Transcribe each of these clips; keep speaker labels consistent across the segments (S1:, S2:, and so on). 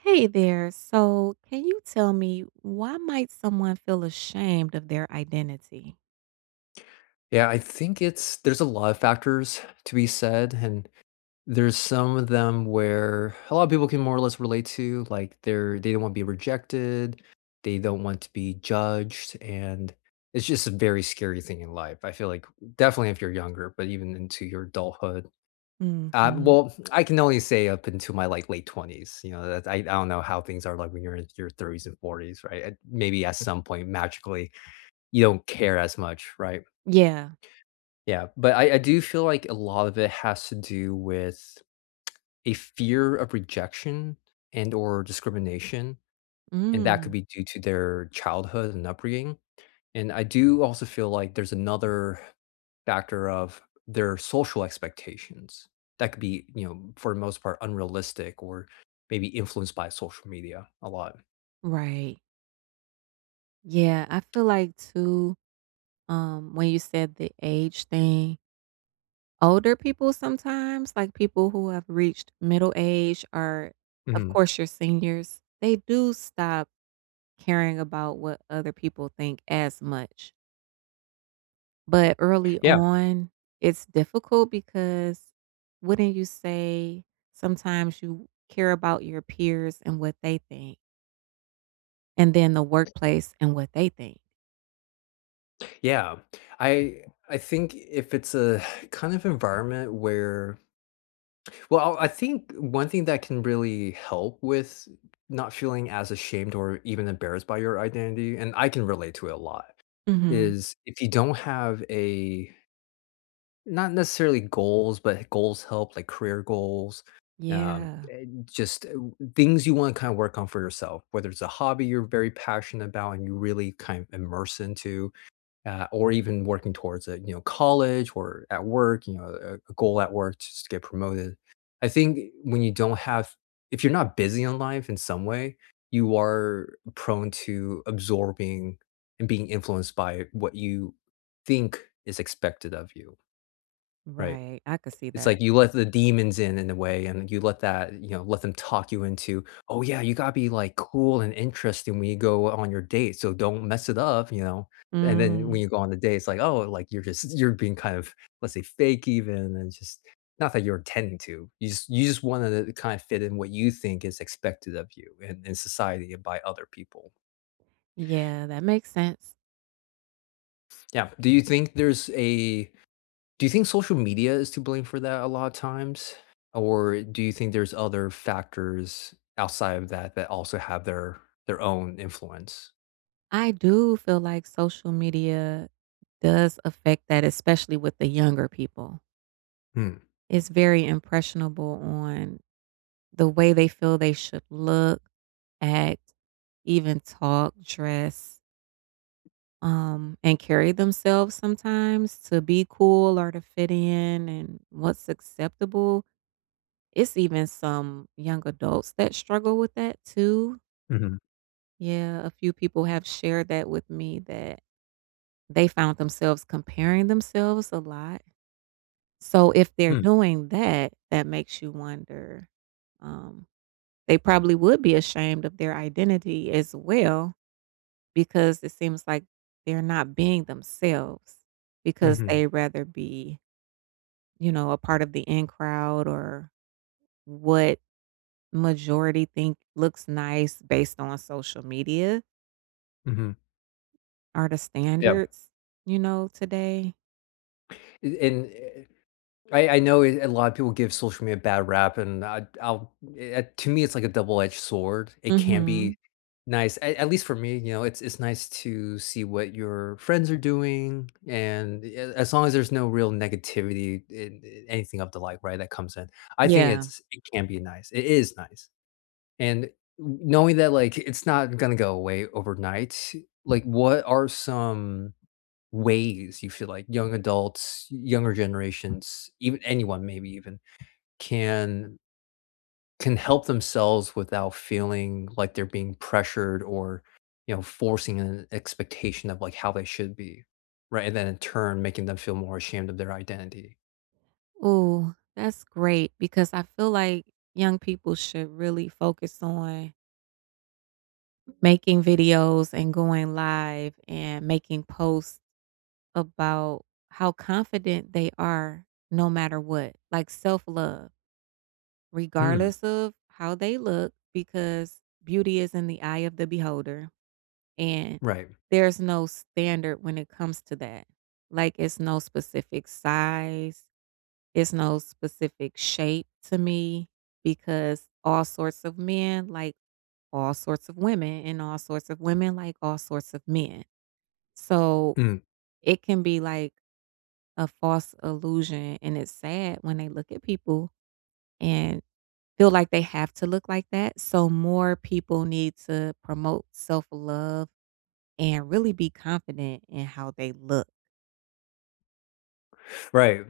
S1: Hey there, so can you tell me why might someone feel ashamed of their identity?
S2: Yeah, I think it's there's a lot of factors to be said and there's some of them where a lot of people can more or less relate to, like, they're they don't want to be rejected, they don't want to be judged, and it's just a very scary thing in life, I feel like definitely if you're younger, but even into your adulthood. Ab
S1: Mhm.
S2: well, I can only say up until my, like, late 20s, you know, that's I I don't know how things are, like, when you're in your 30s and 40s, right, and maybe at some point, magically, you don't care as much, right?
S1: Yeah.
S2: Yeah, but I I do feel like a lot of it has to do with a fear of rejection and or discrimination, and that could
S1: Mm.
S2: be due to their childhood and upbringing, and, I do also feel like there's another factor of their social expectations that could be, you know, for the most part unrealistic or maybe influenced by social media a lot.
S1: Right. Yeah, I feel like too, um, when you said the age thing older people sometimes, like people who have reached middle age or, of
S2: Mhm.
S1: course, your seniors, they do stop caring about what other people think as much. But early
S2: Yeah.
S1: on, it's difficult, because wouldn't you say sometimes you care about your peers and what they think and then the workplace and what they think?
S2: Yeah, I I think if it's a kind of environment where well, I I think one thing that can really help with not feeling as ashamed or even embarrassed by your identity, and I can relate to it a lot,
S1: Mhm.
S2: is, if you don't have a not necessarily goals, but goals help, like career goals, um,
S1: Yeah.
S2: and just, uh, things you wanna kinda work on for yourself, whether it's a hobby you're very passionate 'bout and you really kinda immerse into, ah, or even working towards it, you know, college or at work, you know, eh, a goal at work just to get promoted. I think, eh, when you don't have if you're not busy on life in some way, you are prone to absorbing and being influenced by what you think is expected of you. Right.
S1: Right. I could see
S2: It's
S1: that.
S2: like you let the demons in, in a way and you let that, you know, let them talk you into, "Oh, yeah, you gotta be, like, cool and interesting when you go, uh, on your date, so don't mess it up," you know, and then
S1: Mm.
S2: when you go on the date, it's like, "Oh," eh, like you're just you're being kind of, let's say, "fake even," and just not that you're intending to, you just you just wanted to kinda fit in what you think is expected of you in in society and by other people.
S1: Yeah, that makes sense.
S2: Yeah. Do you think there's a do you think social media is to blame for that a lot of times? Or do you think there's other factors outside of that that also have their their own influence?
S1: I do feel like social media does affect that, especially with the younger people.
S2: Mm.
S1: It's very impressionable on the way they feel they should look, act, even talk, dress um, and carry themselves sometimes to be cool or to fit in, and what's acceptable. It's even some young adults that struggle with that too.
S2: Mhm.
S1: Yeah, a few people have shared that with me that they found themselves comparing themselves a lot. So if they're
S2: Mm.
S1: doing that, that makes you wonder, um, they probably would be ashamed of their identity as well, because it seems like they're not being themselves, because they
S2: Mhm.
S1: rather be, you know, a part of the in crowd, or what majority think looks nice based on social media
S2: Mhm.
S1: are the
S2: Yep.
S1: standards, you know, today.
S2: Eh, and, eh eh, I I know a lot of people give social media bad rap, and I'd I'll, eh eh, to me, it's like a double edged sword. It can
S1: Mhm.
S2: be nice. At at least for me, you know, it it's nice to see what your friends are doing and, eh, as long as there's no real negativity in, eh, anything of the like, right, that comes in. I think
S1: Yeah.
S2: it's it can be nice. It is nice, and, kn knowing that, like, it's not gonna go away overnight, like, what are some ways you feel like young adults, younger generations, even anyone maybe even, can can help themselves without feeling like they're being pressured or, you know, forcing a expectation of, like, how they should be, right, and then in turn, making them feel more ashamed of their identity.
S1: Ooh, that's great because I feel like, young people should really focus on making videos and going live and making posts about how confident they are no matter what, like self-love.
S2: Mm.
S1: Regardless of how they look because beauty is in the eye of the beholder, and
S2: Right.
S1: there's no standard when it comes to that. Like, it's no specific size, it's no specific shape to me because all sorts of men like all sorts of women and all sorts of women like all sorts of men, so,
S2: Mm.
S1: it can be, like, a false illusion, and it's sad when they look at people and feel like they have to look like that, so more people need to promote self-love and really be confident in how they look.
S2: Right.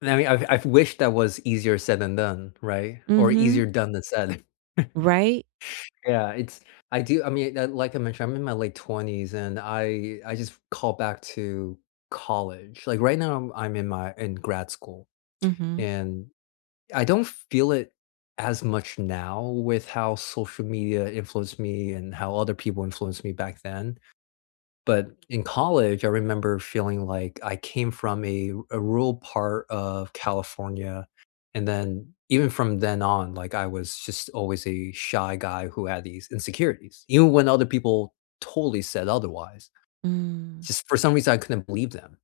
S2: And, I mean, I've I've wished that was easier said than done, right? Or
S1: Mhm.
S2: easier done than said.
S1: Right?
S2: Yeah. It's I do I mean, like like I mentioned, I'm in my late 20s, and I I just called back to college. Like, right now, I'm in my in grad school.
S1: Mhm.
S2: And I don't feel it as much now with how social media influenced me and how other people influenced me back then. But in college, I remember feeling like I came from a a rural part of California. And then even from then on, like, I was just always a shy guy who had these insecurities. Even when other people totally said otherwise.
S1: Mm.
S2: Just for some reason I couldn't believe them.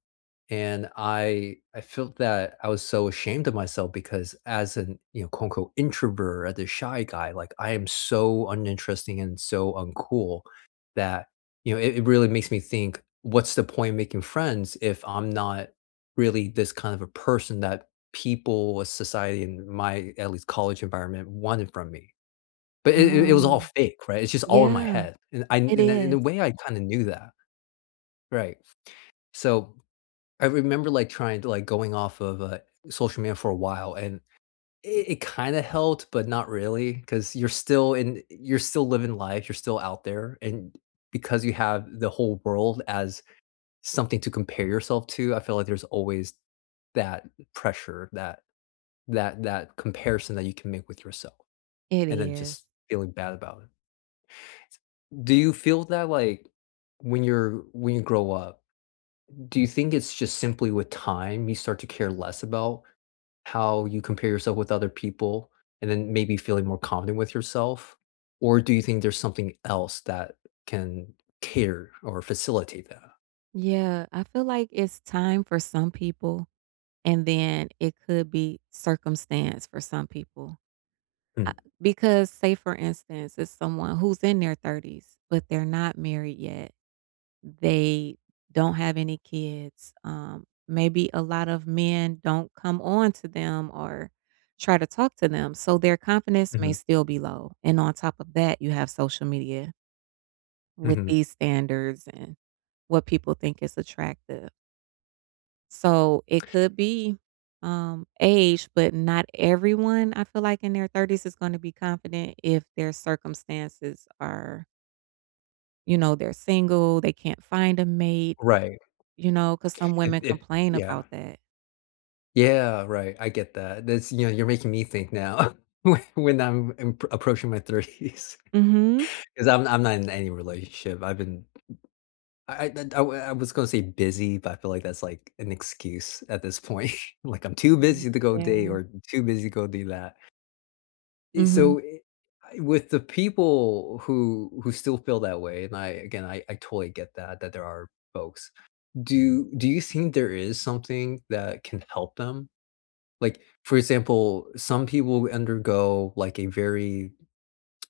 S2: And I I felt that I was so ashamed of myself because as an, you know, quote, unquote "introvert," as a shy guy, like, I am so uninteresting and so uncool that, you know, it it really makes me think what's the point in making friends if I'm not really this kind of a person that people of society in my at least college environment wanted from me. But it it it was all
S1: Oh.
S2: fake. Right? It's just all in my
S1: Yeah.
S2: head. And I and
S1: It
S2: and in a
S1: is.
S2: way, I kinda knew that. Right. So, I remember, like, trying to, like, going off of, uh, social media for a while and it it kinda helped but not really 'cause you're still in you're still living life, you're still out there. And because you have the whole world as something to compare yourself to, I feel like there's always that pressure, that that that comparison that you can make with yourself
S1: It
S2: and then
S1: is.
S2: just feeling bad about it. Do you feel that, like, when you're when you grow up, do you think it's just simply with time you start to care less about how you compare yourself with other people and then maybe feeling more confident with yourself? Or do you think there's something else that can cater or facilitate that?
S1: Yeah. I feel like it's time for some people, and then it could be circumstance for some people. Ah because, say, for instance, it's someone who's in their 30s, but they're not married yet. They don't have any kids. Um, maybe a lot of men don't come on to them or try to talk to them, so their confidence may
S2: Mhm.
S1: still be low. And on top of that, you have social media with
S2: Mhm.
S1: these standards and what people think is attractive. So, it could be, um, age, but not everyone, I feel like, in their 30s is gonna be confident if their circumstances are you know, they're single, they can't find a mate.
S2: Right.
S1: You know, 'cause some
S2: It
S1: women
S2: it
S1: complain
S2: yeah.
S1: about that.
S2: Yeah, right, I get that. That's, you know, you're making me think now whe when I'm I'm approaching my 30's
S1: Mhm.
S2: 'cause I'm I'm not in any relationship. I've been I I uh d I I was gonna say busy, but I feel like that's, like, an excuse at this point. Like, I'm too
S1: Mm.
S2: busy to go date
S1: Yeah.
S2: or too busy go do that.
S1: Mm.
S2: So, i I with the people who who still feel that way and I, again, I totally get that that there are folks. Do do you think there is something that can help them? Like, for example, some people undergo, like, a very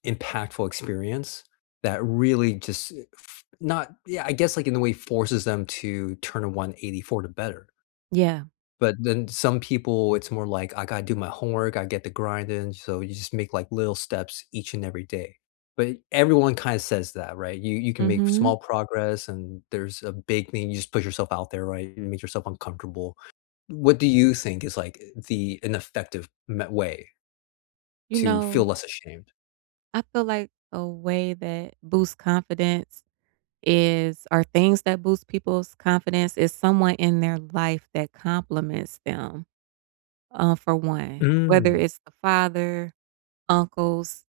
S2: impactful experience that really just eh f not yeah. I guess, like, in a way forces them to turn a one eighty for the better.
S1: Yeah.
S2: But then some people, it's more like, "I gotta do my homework. I get the grind in." So, you just make, like, little steps each and every day, but everyone kinda says that, right? You you can make small
S1: Mhm.
S2: progress, and there's a big thing. You just put yourself out there, right? You make yourself uncomfortable. What do you think is, like, the ineffective me way,
S1: You
S2: to feel
S1: know
S2: less ashamed?
S1: I feel like a way that boosts confidence is or things that boost people's confidence, is someone in their life that compliments them, uh, for one, whether
S2: Mm.
S1: it's the father, uncles,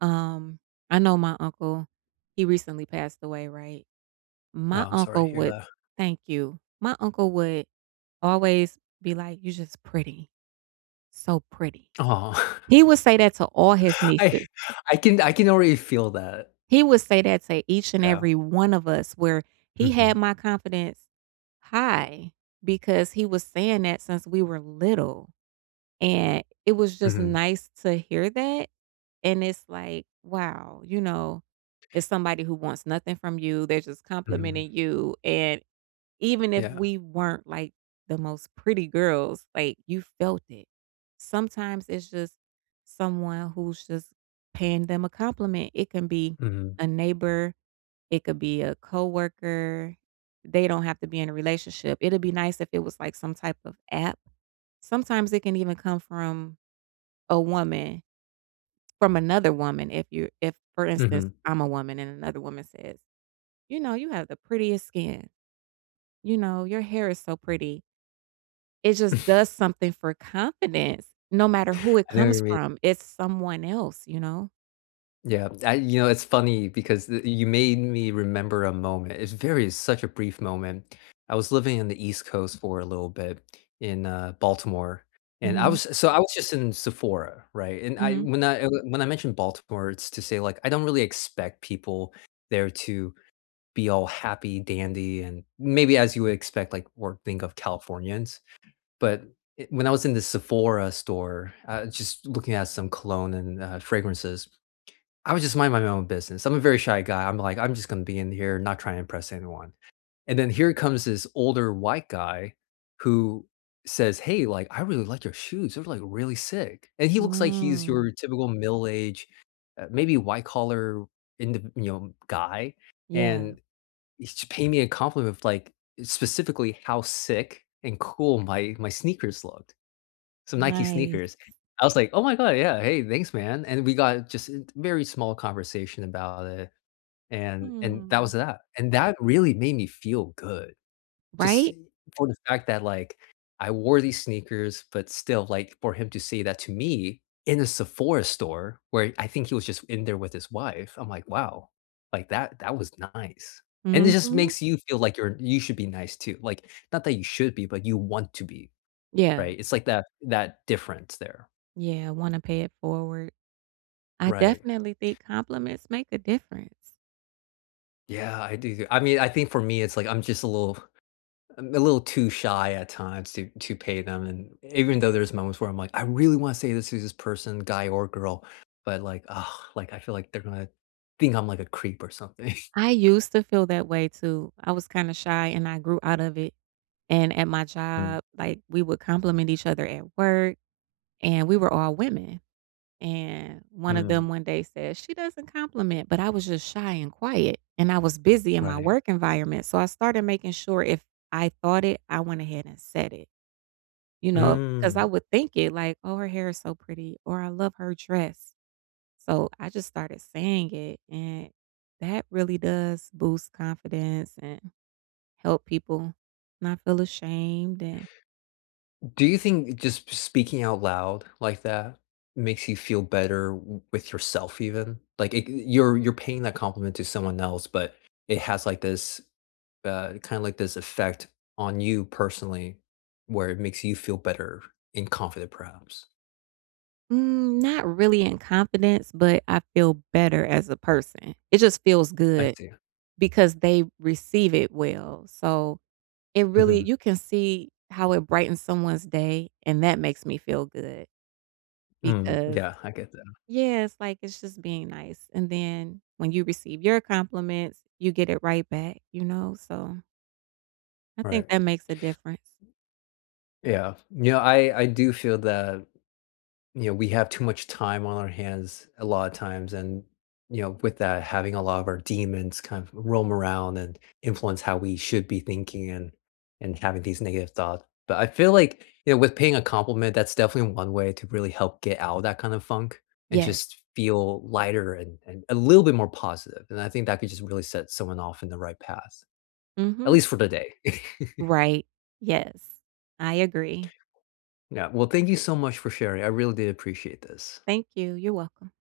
S1: um, I know my uncle he recently passed away, right,
S2: No,
S1: my
S2: I'm sorry to
S1: uncle
S2: hear
S1: would
S2: that.
S1: Thank you. My uncle would always be like, "You're just pretty, so pretty."
S2: Aw.
S1: He would say that to all his
S2: I
S1: nieces.
S2: I can I can already feel that.
S1: He would say that to each and
S2: Yeah.
S1: every one of us where he had
S2: Mhm.
S1: my confidence high because he was saying that since we were little, and it was just
S2: Mhm.
S1: nice to hear that, and it's like, "Wow," you know, it's somebody who wants nothing from you, they're just complimenting
S2: Mhm.
S1: you, and even if
S2: Yeah.
S1: we weren't, like, the most pretty girls, like, you felt it, sometimes it's just someone who's just paying them a compliment. It can be
S2: Mhm.
S1: a neighbor. It could be a coworker, they don't have to be in a relationship, it'd be nice if it was, like, some type of app, sometimes it can even come from a woman from another woman if you if, for instance,
S2: Mhm.
S1: I'm a woman and another woman says, "You know, you have the prettiest skin, you know, your hair is so pretty." It just does something for confidence, no matter who it
S2: I know what you
S1: comes
S2: mean.
S1: from, it's someone else, you know?
S2: Yeah. I you know, it's funny because th you made me remember a moment. It's very such a brief moment. I was living on the East Coast for a little bit in, uh, Baltimore, and I
S1: Mhm.
S2: was so I was just in Sephora, right, and I
S1: Mhm.
S2: when I, eh, when I mentioned Baltimore, it's to say, like, I don't really expect people there to be all happy, dandy, and maybe as you would expect, like, or think of Californians, but, eh, when I was in the Sephora store, uh, just looking at some cologne and, uh, fragrances, I was just minding my own business, I'm a very shy guy, I'm like, "I'm just gonna be in here, not try and impress anyone," and then here comes this older white guy who says, "Hey, like, I really like your shoes, they're, like, really sick," and he looks like he's your
S1: Mm.
S2: typical middle-aged, uh, maybe white-collar in th you know, guy,
S1: Yeah.
S2: and he's paying me a compliment of, like, specifically how sick and cool my my sneakers looked. Some Nike
S1: Nice.
S2: sneakers. I was like, "Oh my god, yeah, hey, thanks, man," and we got just in t very small conversation about it, and and that
S1: Mm.
S2: was that, and that really made me feel good. Just
S1: Right?
S2: for the fact that, like, I wore these sneakers, but still, like, for him to say that to me, in a Sephora store, where I think he was just in there with his wife, I'm like, "Wow," like, that that was nice, and it just
S1: Mhm.
S2: makes you feel like you're you should be nice too, like, not that you should be, but you want to be,
S1: Yeah.
S2: right? It's like that that difference there.
S1: Yeah, wanna pay it forward. I
S2: Right.
S1: definitely think compliments make the difference.
S2: Yeah, I do th I mean, I think for me, it's like, I'm just a little um, a little too shy at times to to pay them and even though there's moments where I'm like, "I really wanna say this is this person, guy or girl," but, like, like, I feel like they're gonna think I'm like a creep or something.
S1: I used to feel that way too. I was kinda shy, and I grew out of it, and at my
S2: Mm.
S1: job, like, we would compliment each other at work, and we were all women, and one of them
S2: Mhm.
S1: one day said, "She doesn't compliment," but I was just shy and quiet, and I was busy in my
S2: Right.
S1: work environment, so I started making sure, if I thought it, I went ahead and said it, you know? 'Cause I
S2: Mm.
S1: would think it, like, "Oh, her hair is so pretty," or, "I love her dress." So I just started saying it, and that really does boost confidence and help people not feel ashamed and
S2: Do you think just p speaking out loud like that makes you feel better w with yourself even? Like, eh, you're you're paying that compliment to someone else, but it has like this, uh, kinda like this effect on you personally where it makes you feel better and confident perhaps.
S1: Mm, not really in confidence, but I feel better as a person, it just feels
S2: I
S1: good,
S2: see.
S1: because they receive it well. So, it really
S2: Mhm.
S1: you can see how it brightens someone's day, and that makes me feel good,
S2: Mm,
S1: because
S2: yeah, I get that.
S1: yeah, it's like it's just being nice. And then, when you receive your compliments, you get it right back, you know? So I think
S2: Right.
S1: that makes a difference.
S2: Yeah. You know, I I do feel that, you know, we have too much time on our hands a lotta times and, you know, with that having a lot of our demons kind of roam around and influence how we should be thinking and and having these negative thoughts. But I feel like, you know, with paying a compliment, that's definitely one way to really help get out of that kind of funk and
S1: Yes.
S2: just feel lighter and and a little bit more positive, and I think that could just really set someone off in the right pass, at least
S1: Mhm.
S2: for the day.
S1: Right. Yes. I agree.
S2: Yeah. Well, thank you so much for sharing, I really do appreciate this.
S1: Thank you. You're welcome.